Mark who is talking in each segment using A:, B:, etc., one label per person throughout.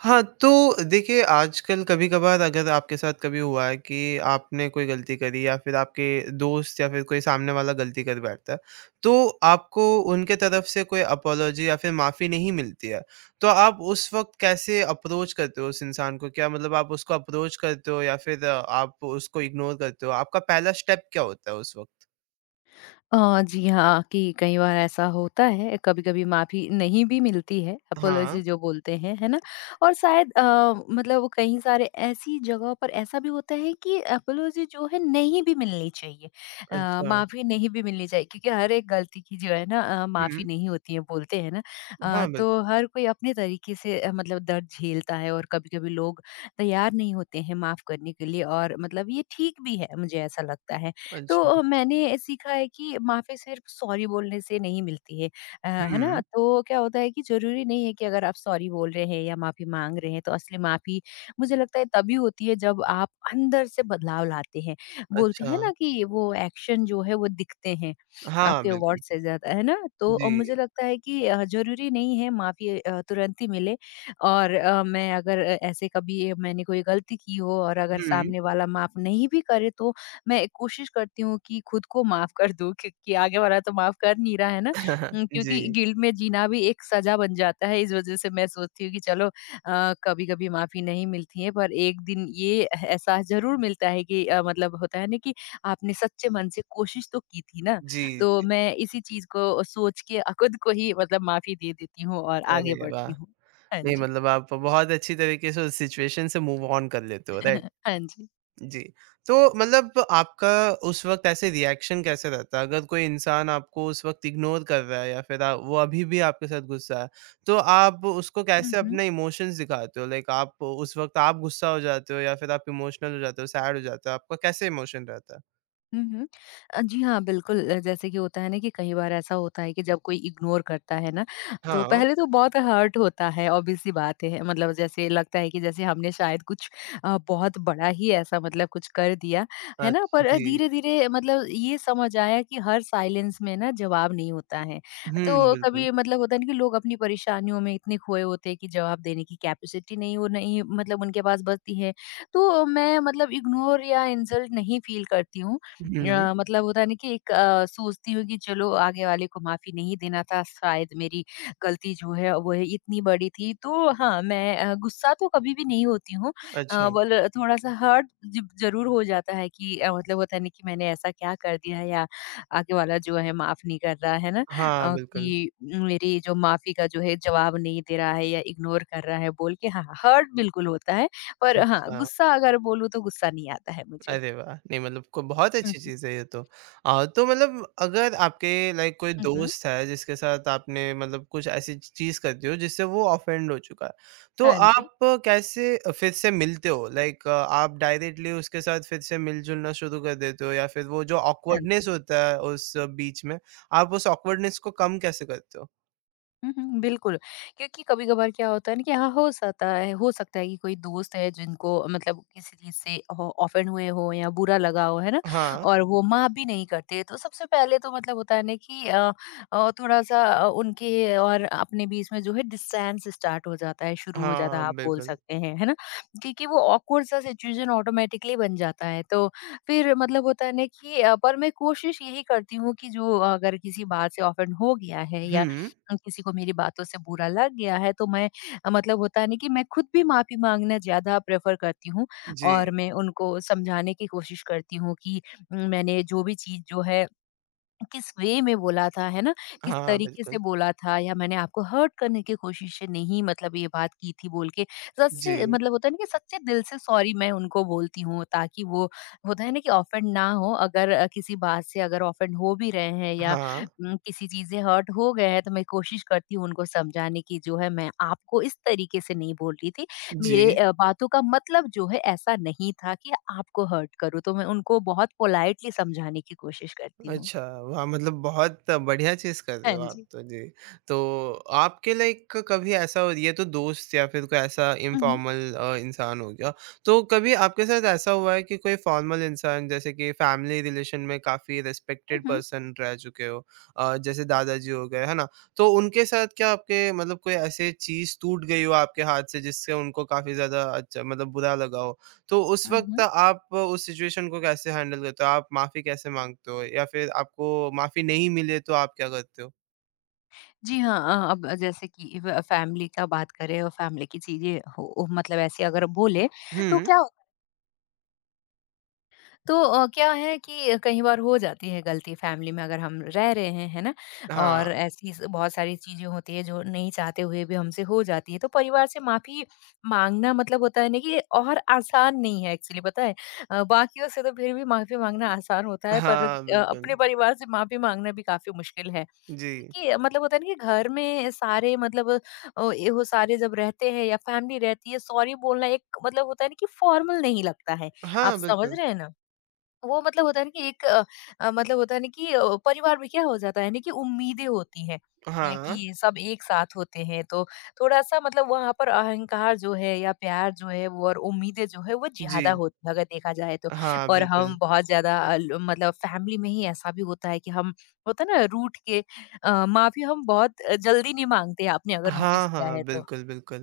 A: हाँ, तो देखिए आजकल कभी-कभार अगर आपके साथ कभी हुआ है कि आपने कोई गलती करी या फिर आपके दोस्त या फिर कोई सामने वाला गलती कर बैठता है, तो आपको उनके तरफ से कोई अपोलॉजी या फिर माफ़ी नहीं मिलती है। तो आप उस वक़्त कैसे अप्रोच करते हो उस इंसान को? क्या मतलब आप उसको अप्रोच करते हो या फिर आप उसको इग्नोर करते हो? आपका पहला स्टेप क्या होता है उस वक़्त?
B: जी हाँ, कि कई बार ऐसा होता है, कभी-कभी माफ़ी नहीं भी मिलती है,
A: हाँ,
B: अपोलॉजी जो बोलते हैं, है ना? और शायद मतलब वो कई सारे ऐसी जगहों पर ऐसा भी होता है कि अपोलॉजी जो है नहीं भी मिलनी चाहिए।
A: अच्छा।
B: माफ़ी नहीं भी मिलनी चाहिए क्योंकि हर एक गलती की जो है ना माफ़ी
A: हुँ,
B: नहीं होती है बोलते हैं ना।
A: हाँ, बिल्कुल।
B: तो हर कोई अपने तरीके से मतलब दर्द झेलता है और कभी-कभी लोग तैयार नहीं होते हैं माफ़ करने के लिए और मतलब ये ठीक भी है, मुझे ऐसा लगता है। तो
A: अच्छा।
B: मैंने सीखा है कि माफ़ी सिर्फ सॉरी बोलने से नहीं मिलती है है ना?
A: हुँ,
B: तो क्या होता है कि ज़रूरी नहीं है कि अगर आप सॉरी बोल रहे हैं या माफ़ी माँग रहे हैं तो असली माफ़ी मुझे लगता है तभी होती है जब आप अंदर से बदलाव लाते हैं। बोलते
A: अच्छा।
B: हैं ना कि वो एक्शन जो है वो दिखते हैं,
A: हाँ,
B: आपके
A: बिल्कुल।
B: वर्ड से ज़्यादा, है ना? तो
A: जी।
B: मुझे लगता है कि ज़रूरी नहीं है माफ़ी तुरंत ही मिले और मैं अगर ऐसे कभी मैंने कोई गलती की हो और अगर
A: हुँ।
B: सामने वाला माफ़ नहीं भी करे तो मैं कोशिश करती हूँ कि खुद को माफ कर दूँ क्योंकि आगे वाला तो माफ कर नहीं रहा है ना। क्योंकि
A: जी,
B: गिल्ट में जीना भी एक सज़ा बन जाता है। इस वज़ह से मैं सोचती हूँ कि चलो कभी-कभी माफ़ी नहीं मिलती है पर एक दिन ये एहसास ज़रूर मिलता है कि मतलब होता है ना कि आपने सच्चे मन से कोशिश तो की थी ना।
A: जी,
B: तो
A: जी।
B: मैं इसी चीज़ को सोच के खुद को ही मतलब माफ़ी दे देती हूँ और आगे
A: अरे वाह!
B: बढ़ती हूँ। हाँ
A: नहीं
B: जी।
A: मतलब आप बहुत अच्छी तरीके से उस सिचुएशन से मूव ऑन कर लेते हो, राइट?
B: हाँ जी।
A: जी। तो मतलब आपका उस वक़्त ऐसे रिएक्शन कैसे रहता है? अगर कोई इंसान आपको उस वक़्त इग्नोर कर रहा है या फिर वो अभी भी आपके साथ गुस्सा है, तो आप उसको
B: हुँ,
A: कैसे
B: हुँ।
A: अपने इमोशंस दिखाते हो? लाइक आप उस वक़्त आप गुस्सा हो जाते हो या फिर आप इमोशनल हो जाते हो, सैड हो जाते हो? आपका कैसे इमोशन रहता है?
B: हुँ, हुँ। जी हाँ, बिल्कुल जैसे कि होता है ना कि कई बार ऐसा होता है कि जब कोई इग्नोर करता है ना, तो
A: हाँ,
B: पहले तो बहुत हर्ट होता है, ऑब्वियस सी बात है। मतलब जैसे लगता है कि जैसे हमने शायद कुछ बहुत बड़ा ही ऐसा मतलब कुछ कर दिया, है
A: अच्छ
B: ना? पर
A: जी।
B: धीरे-धीरे मतलब ये समझ आया कि हर साइलेंस में ना जवाब नहीं होता है।
A: हुँ,
B: तो
A: बिल्कुल।
B: कभी मतलब होता है ना कि लोग अपनी परेशानियों में इतने खोए होते हैं कि जवाब देने की कैपेसिटी नहीं मतलब उनके पास बचती है। तो मैं मतलब इग्नोर या इंसल्ट नहीं फील करती हूँ।
A: हुँ,
B: मतलब होता है ना कि सोचती हूँ कि चलो आगे वाले को माफ़ी नहीं देना था, शायद मेरी गलती जो है वो है इतनी बड़ी थी। तो हाँ, मैं गुस्सा तो कभी भी नहीं होती हूँ। अ,
A: अच्छा।
B: बल थोड़ा-सा हर्ट ज ज़रूर हो जाता है कि मतलब होता है ना कि मैंने ऐसा क्या कर दिया है या आगे वाला जो है माफ़ नहीं कर रहा है ना
A: हाँ, बिल्कुल।
B: कि मेरी जो माफ़ी का जो है जवाब नहीं दे रहा है या इग्नोर कर रहा है बोल के, हाँ, हाँ, हर्ट बिल्कुल होता है। पर हाँ,
A: अच्छा,
B: गुस्सा अगर बोलूँ तो गुस्सा नहीं आता है मुझे।
A: अरे वाह! नहीं मतलब को बहुत
B: हुँ,
A: अच्छी
B: हुँ।
A: चीज़ है ये तो। तो मतलब अगर आपके लाइक कोई
B: हुँ, हुँ।
A: दोस्त है जिसके साथ आपने मतलब कुछ ऐसी चीज़ करती हो जिससे वो ऑफेंड हो चुका है, तो
B: हाँ जी,
A: आप कैसे फिर से मिलते हो? लाइक आप डायरेक्टली उसके साथ फिर से मिल-जुलना शुरू कर देते हो या फिर वो जो
B: हाँ जी।
A: ऑकवर्डनेस होता है उस बीच में, आप उस ऑकवर्डनेस को कम कैसे करते हो?
B: हुँ, हुँ, बिल्कुल, क्योंकि कभी-कभार क्या होता है ना कि हाँ, हो सकता है कि कोई दोस्त है जिनको मतलब किसी चीज़ से हो ऑफेंड हुए हों या बुरा लगा हो, है ना?
A: हाँ,
B: और वो माफ़ भी नहीं करते, तो सबसे पहले तो मतलब होता है ना कि थोड़ा-सा उनके और अपने बीच में जो है डिस्टेंस स्टार्ट हो जाता है, शुरू हो जाता
A: हाँ,
B: है, आप बोल
A: बिल्कुल।
B: सकते हैं, है ना? क्योंकि वो ऑकवर्ड सा सिचुएशन ऑटोमेटिकली बन जाता है, तो फिर मतलब होता है ना कि पर मैं कोशिश यही करती हूँ कि जो अगर किसी बात से ऑफेंड हो गया है या
A: हुँ,
B: किसी को मेरी बातों से बुरा लग गया है तो मैं मतलब होता है ना कि मैं खुद भी माफ़ी माँगना ज़्यादा प्रेफ़र करती हूँ
A: जी।
B: और मैं उनको समझाने की कोशिश करती हूँ कि मैंने जो भी चीज़ जो है किस वे में बोला था, है ना? किस
A: हाँ,
B: तरीके से
A: बिल्कुल।
B: बोला था या मैंने आपको हर्ट करने की कोशिश से नहीं मतलब ये बात की थी बोल के, सच
A: जी,
B: से मतलब होता है ना कि सच्चे दिल से सॉरी मैं उनको बोलती हूँ ताकि वो होता है ना कि ऑफेंड ना हो। अगर किसी बात से अगर ऑफेंड हो भी रहे हैं या
A: हाँ,
B: किसी चीज़ से हर्ट हो गए हैं तो मैं कोशिश करती हूँ उनको समझाने की, जो है मैं आपको इस तरीके से नहीं बोल रही थी। मेरे
A: जी।
B: बातों का मतलब जो है ऐसा नहीं था कि आपको हर्ट करूँ। तो मैं उनको बहुत पोलाइटली समझाने की कोशिश करती हूँ।
A: अच्छा, वाह! मतलब बहुत बढ़िया चीज़ कर रहे
B: हाँ
A: हो आप
B: जी।
A: तो, जी। तो आपके लाइक कभी ऐसा हो ये तो दोस्त या फिर कोई ऐसा
B: हुँ, हुँ।
A: इनफॉर्मल इंसान हो गया। तो कभी आपके साथ ऐसा हुआ है कि कोई फॉर्मल इंसान जैसे कि फैमिली रिलेशन में काफ़ी
B: हुँ,
A: रिस्पेक्टेड
B: हुँ।
A: पर्सन रह चुके हो जैसे दादाजी हो गए, है ना? तो उनके साथ क्या आपके मतलब कोई ऐसी चीज़ टूट गई हो आपके हाथ से जिससे उनको काफ़ी ज़्यादा अच्छा मतलब बुरा लगा हो? तो उस
B: हुँ,
A: वक़्त
B: हुँ।
A: आप उस सिचुएशन को कैसे हैंडल करते हो? आप माफ़ी कैसे माँगते हो? या फिर आपको माफ़ी नहीं मिले तो आप क्या करते हो?
B: जी हाँ, अब जैसे कि व फैमिली का बात करें और फैमिली की चीज़ें हो, मतलब ऐसे अगर बोले, तो
A: हुँ,
B: क्या तो क्या है कि कई बार हो जाती है गलती फैमिली में अगर हम रह रहे हैं, है ना?
A: हाँ।
B: और ऐसी स बहुत सारी चीज़ें होती हैं जो नहीं चाहते हुए भी हमसे हो जाती है। तो परिवार से माफ़ी माँगना मतलब होता है ना कि और आसान नहीं है एक्चुअली, पता है? बाकियों से तो फिर भी माफ़ी माँगना आसान होता है पर
A: हाँ,
B: अपने
A: बिल्कुल।
B: परिवार से माफ़ी माँगना भी काफ़ी मुश्किल है।
A: जी।
B: क्योंकि मतलब होता है ना कि घर में सारे मतलब ये वो सारे जब रहते हैं या फैमिली रहती है, सॉरी बोलना एक मतलब होता है ना कि फॉर्मल नहीं लगता है। आप
A: हाँ,
B: समझ
A: बिल्कुल।
B: रहे हैं ना? वो मतलब होता है ना कि मतलब होता है ना कि परिवार में क्या हो जाता है ना कि उम्मीदें होती हैं
A: हाँ।
B: कि सब एक साथ होते हैं तो थोड़ा-सा मतलब वहाँ पर अहंकार जो है या प्यार जो है वो और उम्मीदें जो है वो
A: जी।
B: ज़्यादा होती है अगर देखा जाए तो।
A: हाँ,
B: और
A: बिल्कुल।
B: हम बहुत ज़्यादा अ, ल मतलब फैमिली में ही ऐसा भी होता है कि हम, होता है ना, रूठ के माफ़ी हम बहुत जल्दी नहीं माँगते, आपने अगर नोटिस
A: हाँ,
B: किया
A: हाँ,
B: है तो।
A: बिल्कुल, बिल्कुल।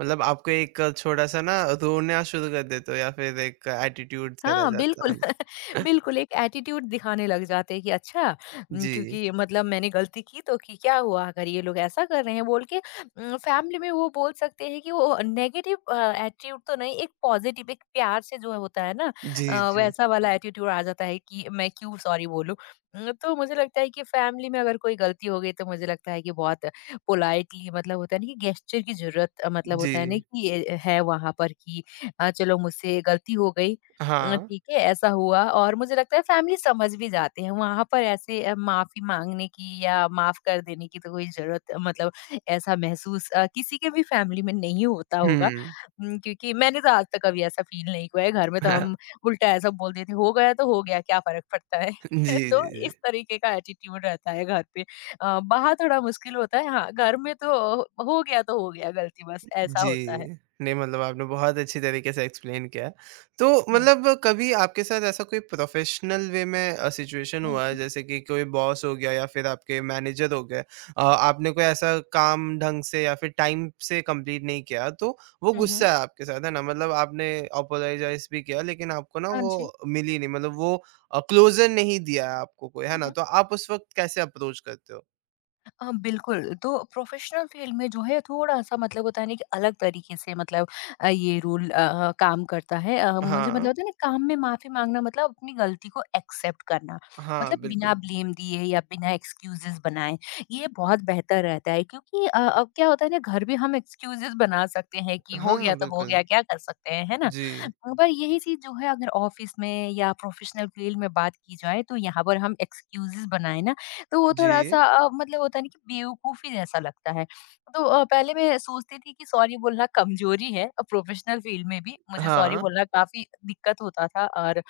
A: मतलब आपको एक छोटा-सा ना रोना शुरू कर देते हो या फिर एक एटीट्यूड सा रह
B: हाँ,
A: जाता
B: बिल्कुल।
A: है ना?
B: बिल्कुल एक एटीट्यूड दिखाने लग जाते हैं कि अच्छा,
A: जी।
B: क्योंकि मतलब मैंने गलती की तो कि क्या हुआ, अगर ये लोग ऐसा कर रहे हैं बोल के। फैमिली में वो बोल सकते हैं कि वो नेगेटिव एटीट्यूड तो नहीं, एक पॉजिटिव एक प्यार से जो होता है ना
A: जी, जी।
B: वैसा वाला एटीट्यूड आ जाता है कि मैं क्यों सॉरी बोलूँ। तो मुझे लगता है कि फैमिली में अगर कोई गलती हो गई तो मुझे लगता है कि बहुत पोलाइटली मतलब होता है ना कि गेस्चर की ज़रूरत मतलब
A: जी।
B: होता है ना कि ये है वहाँ पर कि चलो मुझसे गलती हो गई।
A: हाँ।
B: ठीक है, ऐसा हुआ, और मुझे लगता है फैमिली समझ भी जाते हैं, वहाँ पर ऐसे माफ़ी माँगने की या माफ़ कर देने की तो कोई ज़रूरत मतलब ऐसा महसूस किसी के भी फैमिली में नहीं होता होगा।
A: हुँ।
B: क्योंकि मैंने तो आज तक कभी ऐसा फ़ील नहीं हुआ है, घर में तो हम उल्टा ऐसा बोल देते हो गया तो हो गया, क्या फ़र्क पड़ता है।
A: जी,
B: तो
A: जी, जी।
B: इस तरीके का एटीट्यूड रहता है घर पे। बाहर थोड़ा मुश्किल होता है, हाँ, घर में तो हो गया गलती, बस ऐसा होता है।
A: जी। नहीं मतलब आपने बहुत अच्छी तरीके से एक्सप्लेन किया। तो
B: हाँ।
A: मतलब कभी आपके साथ ऐसा कोई प्रोफ़ेशनल वे में सिचुएशन
B: हुँ,
A: हुआ है
B: हुँ।
A: जैसे कि कोई बॉस हो गया या फिर आपके मैनेजर हो गए आपने कोई ऐसा काम ढंग से या फिर टाइम से कंप्लीट नहीं किया तो वो
B: हुँ, हुँ।
A: गुस्सा है आपके साथ, है ना? मतलब आपने अपोलोजाइज़ भी किया लेकिन आपको ना
B: हाँ
A: वो
B: जी।
A: मिली नहीं मतलब वो क्लोज़र नहीं दिया है आपको कोई, है
B: हुँ,
A: ना?
B: हुँ।
A: तो आप उस वक़्त कैसे अप्रोच करते हो?
B: हाँ, बिल्कुल। तो प्रोफ़ेशनल फ़ील्ड में जो है थोड़ा-सा मतलब होता है ना कि अलग तरीके से मतलब ये रूल काम करता है। मुझे मतलब
A: हाँ।
B: होता है ना, काम में माफ़ी माँगना मतलब अपनी गलती को एक्सेप्ट करना।
A: हाँ,
B: मतलब बिना
A: बिल्कुल।
B: ब्लेम दिए या बिना एक्सक्यूज़ेज़ बनाए, ये बहुत बेहतर रहता है क्योंकि अब क्या होता है ना, घर भी हम एक्सक्यूज़ेज़ बना सकते हैं कि हो
A: हाँ,
B: गया तो हो
A: बिल्कुल।
B: गया, क्या कर सकते हैं, है ना?
A: जी।
B: पर यही चीज़ जो है अगर ऑफ़िस में या प्रोफ़ेशनल फ़ील्ड में बात की जाए तो यहाँ पर हम एक्सक्यूज़ेज़ बनाए ना तो वो
A: जी।
B: थोड़ा-सा मतलब होता है ना कि बेवकूफ़ी जैसा लगता है। तो पहले मैं सोचती थी कि सॉरी बोलना कमज़ोरी है, प्रोफ़ेशनल फ़ील्ड में भी मुझे सॉरी
A: हाँ,
B: बोलना काफ़ी दिक्कत होता था और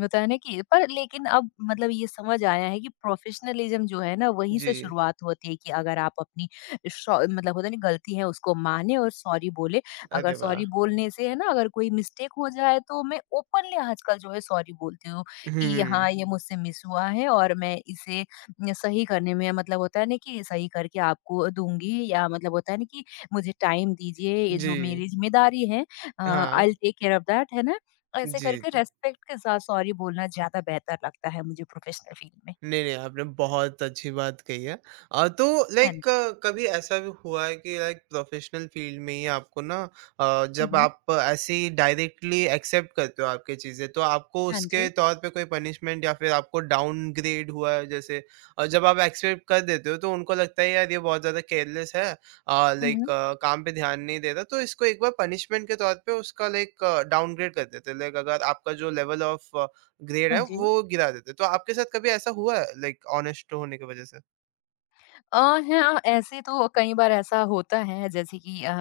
B: होता है ना कि पर लेकिन अब मतलब ये समझ आया है कि प्रोफ़ेशनलिज़्म जो है ना वहीं
A: जी।
B: से शुरुआत होती है कि अगर आप अपनी शॉ मतलब होता है ना गलती है उसको माने और सॉरी बोले। अगर
A: अरे वाह!
B: सॉरी बोलने से है ना अगर कोई मिस्टेक हो जाए तो मैं ओपनली आजकल जो है सॉरी बोलती हूँ कि ये,
A: हुँ,
B: हाँ, ये मुझसे मिस हुआ है और मैं इसे न सही करने में मतलब होता है ना कि सही करके आपको दूँगी या मतलब होता है ना कि मुझे टाइम दीजिए, ये
A: जी।
B: जो मेरी ज़िम्मेदारी है
A: हाँ,
B: I will take care of that है ना? ऐसे
A: जी,
B: करके
A: जी।
B: रेस्पेक्ट के साथ सॉरी बोलना ज़्यादा बेहतर लगता है मुझे प्रोफेशनल फील्ड में।
A: नहीं, नहीं, आपने बहुत अच्छी बात कही है। तो
B: हाँ
A: लाइक
B: जी।
A: कभी ऐसा भी हुआ है कि लाइक प्रोफ़ेशनल फ़ील्ड में ही आपको ना
B: हुँ,
A: जब
B: हुँ।
A: आप ऐसे ही डायरेक्टली एक्सेप्ट करते हो आपकी चीज़ें, तो आपको
B: हाँ
A: उसके
B: जी।
A: तौर पे कोई पनिशमेंट या फिर आपको डाउनग्रेड हुआ है जैसे और जब आप एक्सेप्ट कर देते हो, तो उनको लगता है यार ये बहुत ज़्यादा केयरलेस है
B: हुँ,
A: लाइक
B: हुँ।
A: काम पे ध्यान नहीं दे रहा, तो इसको एक बार पनिशमेंट के तौर पे उसका लाइक डाउनग्रेड कर देते हैं। लाइक अगर आपका जो लेवल ऑफ़ ग्रेड
B: हाँ
A: है,
B: जी।
A: वो गिरा देते हैं। तो आपके साथ कभी ऐसा हुआ है लाइक ऑनेस्ट होने की वज़ह से?
B: अ, हाँ, ऐसे तो कई बार ऐसा होता है जैसे कि अ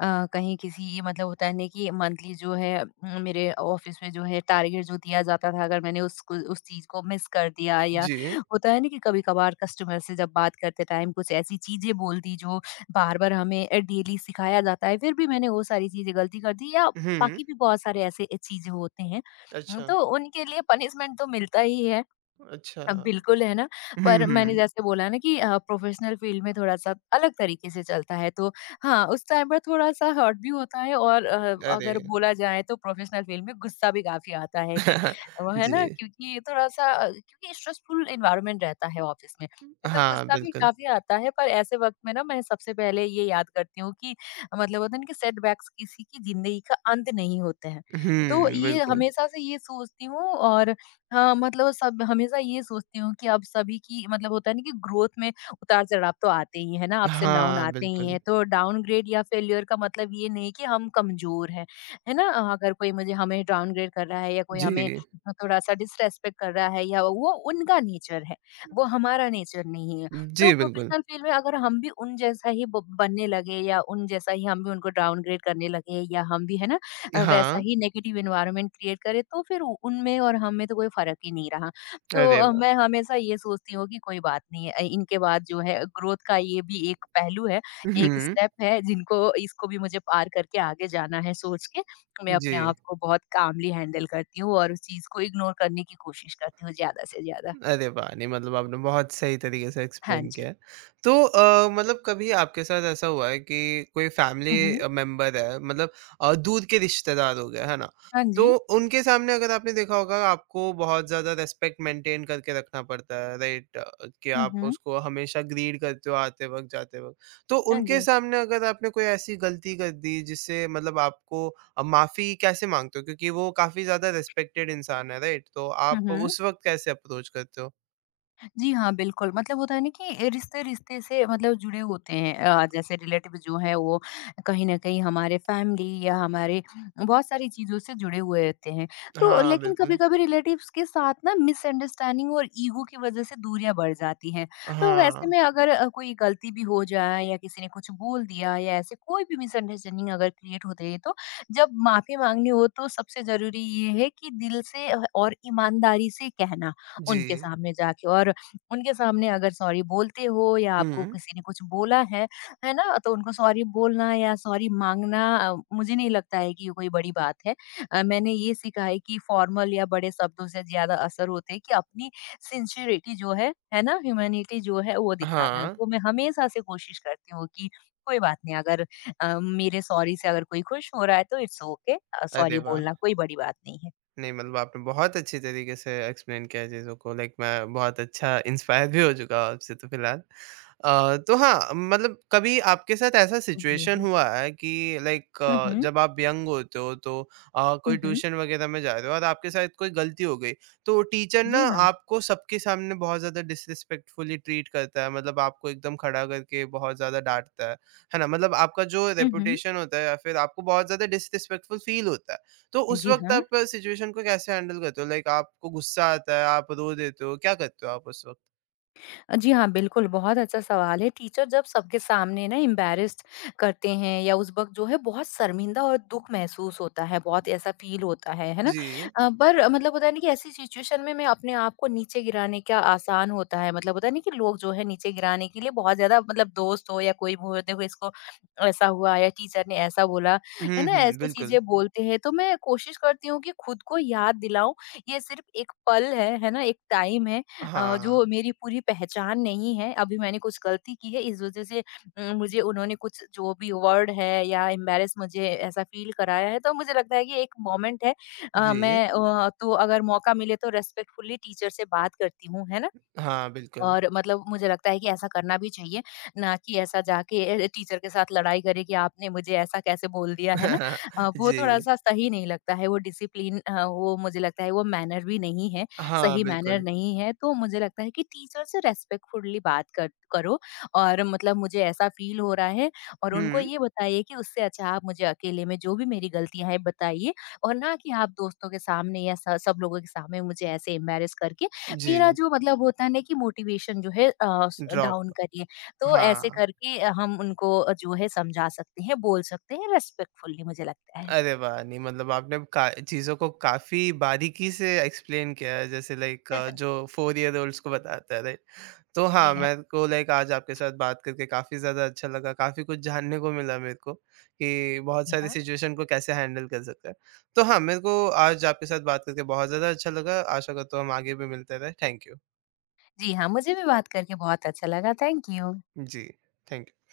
B: अ, कहीं किसी मतलब होता है ना कि मंथली जो है मेरे ऑफिस में जो है टारगेट जो दिया जाता था अगर मैंने उसको उस चीज़ को मिस कर दिया या
A: जी।
B: होता है ना कि कभी-कभार कस्टमर से जब बात करते टाइम कुछ ऐसी चीज़ें बोल दी जो बार-बार हमें डेली सिखाया जाता है फिर भी मैंने वो सारी चीज़ें गलती कर दी या
A: हुँ।
B: बाकी भी बहुत सारे ऐसे चीज़ें होते हैं।
A: अच्छा,
B: तो उनके लिए पनिशमेंट तो मिलता ही है।
A: अच्छा।
B: बिल्कुल, है ना?
A: हुँ,
B: पर मैंने जी।
A: हुँ।
B: जैसे बोला ना कि प्रोफ़ेशनल फ़ील्ड में थोड़ा-सा अलग तरीके से चलता है, तो हाँ, उस टाइम पर थोड़ा-सा हर्ट भी होता है और
A: अरे!
B: अगर बोला जाए तो प्रोफ़ेशनल फ़ील्ड में गुस्सा भी काफ़ी आता है कि वो है
A: जी।
B: ना, क्योंकि थोड़ा-सा क्योंकि स्ट्रेसफुल एनवायरनमेंट रहता है ऑफ़िस में, तो
A: हाँ,
B: गुस्सा भी
A: बिल्कुल।
B: काफ़ी आता है। पर ऐसे वक़्त में ना मैं सबसे पहले ये याद करती हूँ कि मतलब होता है ना कि सेटबैक्स किसी की ज़िंदगी का अंत नहीं होते हैं, तो
A: हुँ,
B: ये
A: बिल्कुल।
B: हमेशा से ये सोचती हूँ और हाँ, मतलब सब हमेशा ये सोचती हूँ कि अब सभी की मतलब होता है ना कि ग्रोथ में उतार-चढ़ाव तो आते ही हैं, है ना? अप्स एंड डाउन
A: हाँ,
B: आते ही
A: बिल्कुल।
B: हैं। तो डाउनग्रेड या फेल्योर का मतलब ये नहीं कि हम कमज़ोर हैं, है ना? अगर कोई मुझे हमें डाउनग्रेड कर रहा है या कोई हमें
A: जी।
B: थोड़ा-सा डिसरेस्पेक्ट कर रहा है या वो उनका नेचर है, वो हमारा नेचर नहीं है। तो
A: जी, बिल्कुल।
B: प्रोफ़ेशनल फ़ील्ड में अगर हम भी उन जैसा ही ब बनने लगे या उन जैसा ही हम भी उनको डाउनग्रेड करने लगे या हम भी है ना वैसा
A: हाँ।
B: ही नेगेटिव एनवायरनमेंट क्रिएट करे तो फिर उ उनमें और हम में तो कोई फ़र्क ही नहीं रहा। तो
A: अरे वाह!
B: मैं हमेशा ये सोचती हूँ कि कोई बात नहीं है इनके बाद जो है ग्रोथ का ये भी एक पहलू है, एक
A: हुँ।
B: स्टेप है जिनको इसको भी मुझे पार करके आगे जाना है सोच के, मैं
A: जी।
B: अपने आप को बहुत कामली हैंडल करती हूँ और उस चीज़ को इग्नोर करने की कोशिश करती हूँ ज़्यादा से ज़्यादा।
A: अरे वाह! नहीं मतलब आपने बहुत सही तरीके से
B: हाँ
A: एक्सप्लेन
B: जी।
A: किया है। तो मतलब कभी आपके साथ ऐसा हुआ है कि कोई फैमिली
B: हुँ, हुँ।
A: मेंबर है मतलब दूर के रिश्तेदार हो गए, है ना?
B: हाँ जी।
A: तो उनके सामने अगर आपने देखा होगा आपको बहुत ज़्यादा रिस्पेक्ट मेंटेन करके रखना पड़ता है, राइट? कि
B: हुँ,
A: आप
B: हुँ।
A: उसको हमेशा ग्रीड करते हो आते वक़्त, जाते वक़्त। तो
B: हाँ
A: उनके
B: जी।
A: सामने अगर आपने कोई ऐसी गलती कर दी जिससे मतलब आपको अब माफ़ी कैसे माँगते हो? क्योंकि वो काफ़ी ज़्यादा रिस्पेक्टेड इंसान है, राइट? तो
B: हुँ,
A: आप
B: हुँ।
A: उस वक़्त कैसे अप्रोच करते हो?
B: जी हाँ, बिल्कुल। मतलब होता है ना कि रिश्ते-रिश्ते से मतलब जुड़े होते हैं। जैसे रिलेटिव जो हैं वो कहीं न कहीं हमारे फैमिली या हमारे बहुत सारी चीज़ों से जुड़े हुए होते हैं। तो
A: हाँ,
B: लेकिन
A: बिल्कुल।
B: कभी-कभी रिलेटिव्स के साथ ना मिसअंडरस्टैंडिंग और ईगो की वज़ह से दूरियाँ बढ़ जाती हैं। तो
A: हाँ,
B: वैसे में अगर कोई गलती भी हो जाए या किसी ने कुछ बोल दिया या ऐसे कोई भी मिसअंडरस्टैंडिंग अगर क्रिएट हो गई तो जब माफ़ी माँगनी हो तो सबसे ज़रूरी ये है कि दिल से और ईमानदारी से कहना उनके
A: जी।
B: सामने जाके और उनके सामने अगर सॉरी बोलते हो या आपको
A: हुँ।
B: किसी ने कुछ बोला है ना? तो उनको सॉरी बोलना या सॉरी माँगना मुझे नहीं लगता है कि ये कोई बड़ी बात है। मैंने ये सीखा है कि फॉर्मल या बड़े शब्दों से ज़्यादा असर होते हैं कि अपनी सिंसेरिटी जो है ना? ह्यूमैनिटी जो है वो दिखाना।
A: हाँ।
B: तो मैं हमेशा से कोशिश करती हूँ कि कोई बात नहीं अगर मेरे सॉरी से अगर कोई खुश हो रहा है तो इट्स ओके
A: अरे
B: सॉरी
A: वाह!
B: बोलना कोई बड़ी बात नहीं है।
A: नहीं मतलब आपने बहुत अच्छी तरीके से एक्सप्लेन किया है चीज़ों को लाइक मैं बहुत अच्छा इंस्पायर भी हो चुका हूँ आपसे तो फिलहाल। तो हाँ, मतलब कभी आपके साथ ऐसा
B: जी
A: सिचुएशन
B: हाँ।
A: हुआ है कि लाइक
B: हुँ, हुँ।
A: जब आप यंग होते हो तो कोई
B: हुँ, हुँ।
A: ट्यूशन वग़ैरह में जा रहे हो और आपके साथ कोई गलती हो गई, तो टीचर ना
B: जी हाँ।
A: आपको सबके सामने बहुत ज़्यादा डिसरिस्पेक्टफुली ट्रीट करता है, मतलब आपको एकदम खड़ा करके बहुत ज़्यादा डाँटता है ना? मतलब आपका जो
B: हुँ, हुँ।
A: रेपुटेशन होता है या फिर आपको बहुत ज़्यादा डिसरिस्पेक्टफुल फ़ील होता है। तो उस
B: जी
A: वक़्त
B: हाँ।
A: आप सिचुएशन को कैसे हैंडल करते हो? लाइक आपको गुस्सा आता है, आप रो देते हो, क्या करते हो आप उस वक़्त?
B: जी हाँ, बिल्कुल, बहुत अच्छा सवाल है। टीचर जब सबके सामने ना एम्बैरेस्ड करते हैं या उस वक़्त जो है बहुत शर्मिंदा और दुःख महसूस होता है, बहुत ऐसा फ़ील होता है ना?
A: जी।
B: पर मतलब होता है ना कि ऐसी सिचुएशन में मैं अपने आप को नीचे गिराने का आसान होता है, मतलब होता है ना कि लोग जो है नीचे गिराने के लिए बहुत ज़्यादा मतलब दोस्त हो या कोई भी हो, देखो इसको ऐसा हुआ या टीचर ने ऐसा बोला,
A: हुँ,
B: है ना?
A: हुँ,
B: ऐसी
A: बिल्कुल।
B: चीज़ें बोलते हैं, तो मैं कोशिश करती हूँ कि खुद को याद दिलाऊँ, ये सिर्फ़ एक पल है ना? एक टाइम है
A: हाँ,
B: जो मेरी पूरी पहचान नहीं है, अभी मैंने कुछ गलती की है इस वज़ह से मुझे उन्होंने कुछ जो भी वर्ड है या एम्बैरेस मुझे ऐसा फ़ील कराया है, तो मुझे लगता है कि एक मोमेंट है।
A: जी।
B: तो अगर मौका मिले तो रिस्पेक्टफुली टीचर से बात करती हूँ, है ना?
A: हाँ, बिल्कुल।
B: और मतलब मुझे लगता है कि ऐसा करना भी चाहिए, ना कि ऐसा जाके टीचर के साथ लड़ाई करें कि आपने मुझे ऐसा कैसे बोल दिया, है ना? वो
A: जी।
B: थोड़ा-सा सही नहीं लगता है, वो मुझे लगता है वो मैनर भी नहीं है,
A: हाँ,
B: सही मैनर
A: बिल्कुल।
B: नहीं है। तो मुझे लगता है कि टीचर से रेस्पेक्टफुली बात कर करो और मतलब मुझे ऐसा फ़ील हो रहा है और उनको
A: हुँ,
B: ये बताइए कि उससे अच्छा आप मुझे अकेले में जो भी मेरी गलतियाँ हैं बताइए और ना कि आप दोस्तों के सामने या स सब लोगों के सामने मुझे ऐसे एम्बैरेस करके
A: जी।
B: मेरा जो मतलब होता है ना कि मोटिवेशन जो है अ, स
A: ड्रॉप।
B: डाउन करिए। तो ऐसे
A: हाँ।
B: करके हम उनको जो है समझा सकते हैं, बोल सकते हैं रिस्पेक्टफुली मुझे लगता है।
A: अरे वाह! नहीं मतलब आपने का चीज़ों को काफ़ी बारीकी से एक्सप्लेन किया है जैसे लाइक जो 4 ईयर ओल्ड्स को बताता है, राइट? तो हाँ,
B: जी हाँ,
A: मेरे को लाइक आज आपके साथ बात करके काफ़ी ज़्यादा अच्छा लगा, काफ़ी कुछ जानने को मिला मेरे को कि बहुत
B: जी
A: सारी
B: हाँ।
A: सिचुएशन को कैसे हैंडल कर सकते हैं। तो हाँ, मेरे को आज आपके साथ बात करके बहुत ज़्यादा अच्छा लगा, आशा करता हूँ हम आगे भी मिलते रहें। Thank you.
B: जी हाँ, मुझे भी बात करके बहुत अच्छा लगा। Thank you.
A: जी, थैंक यू।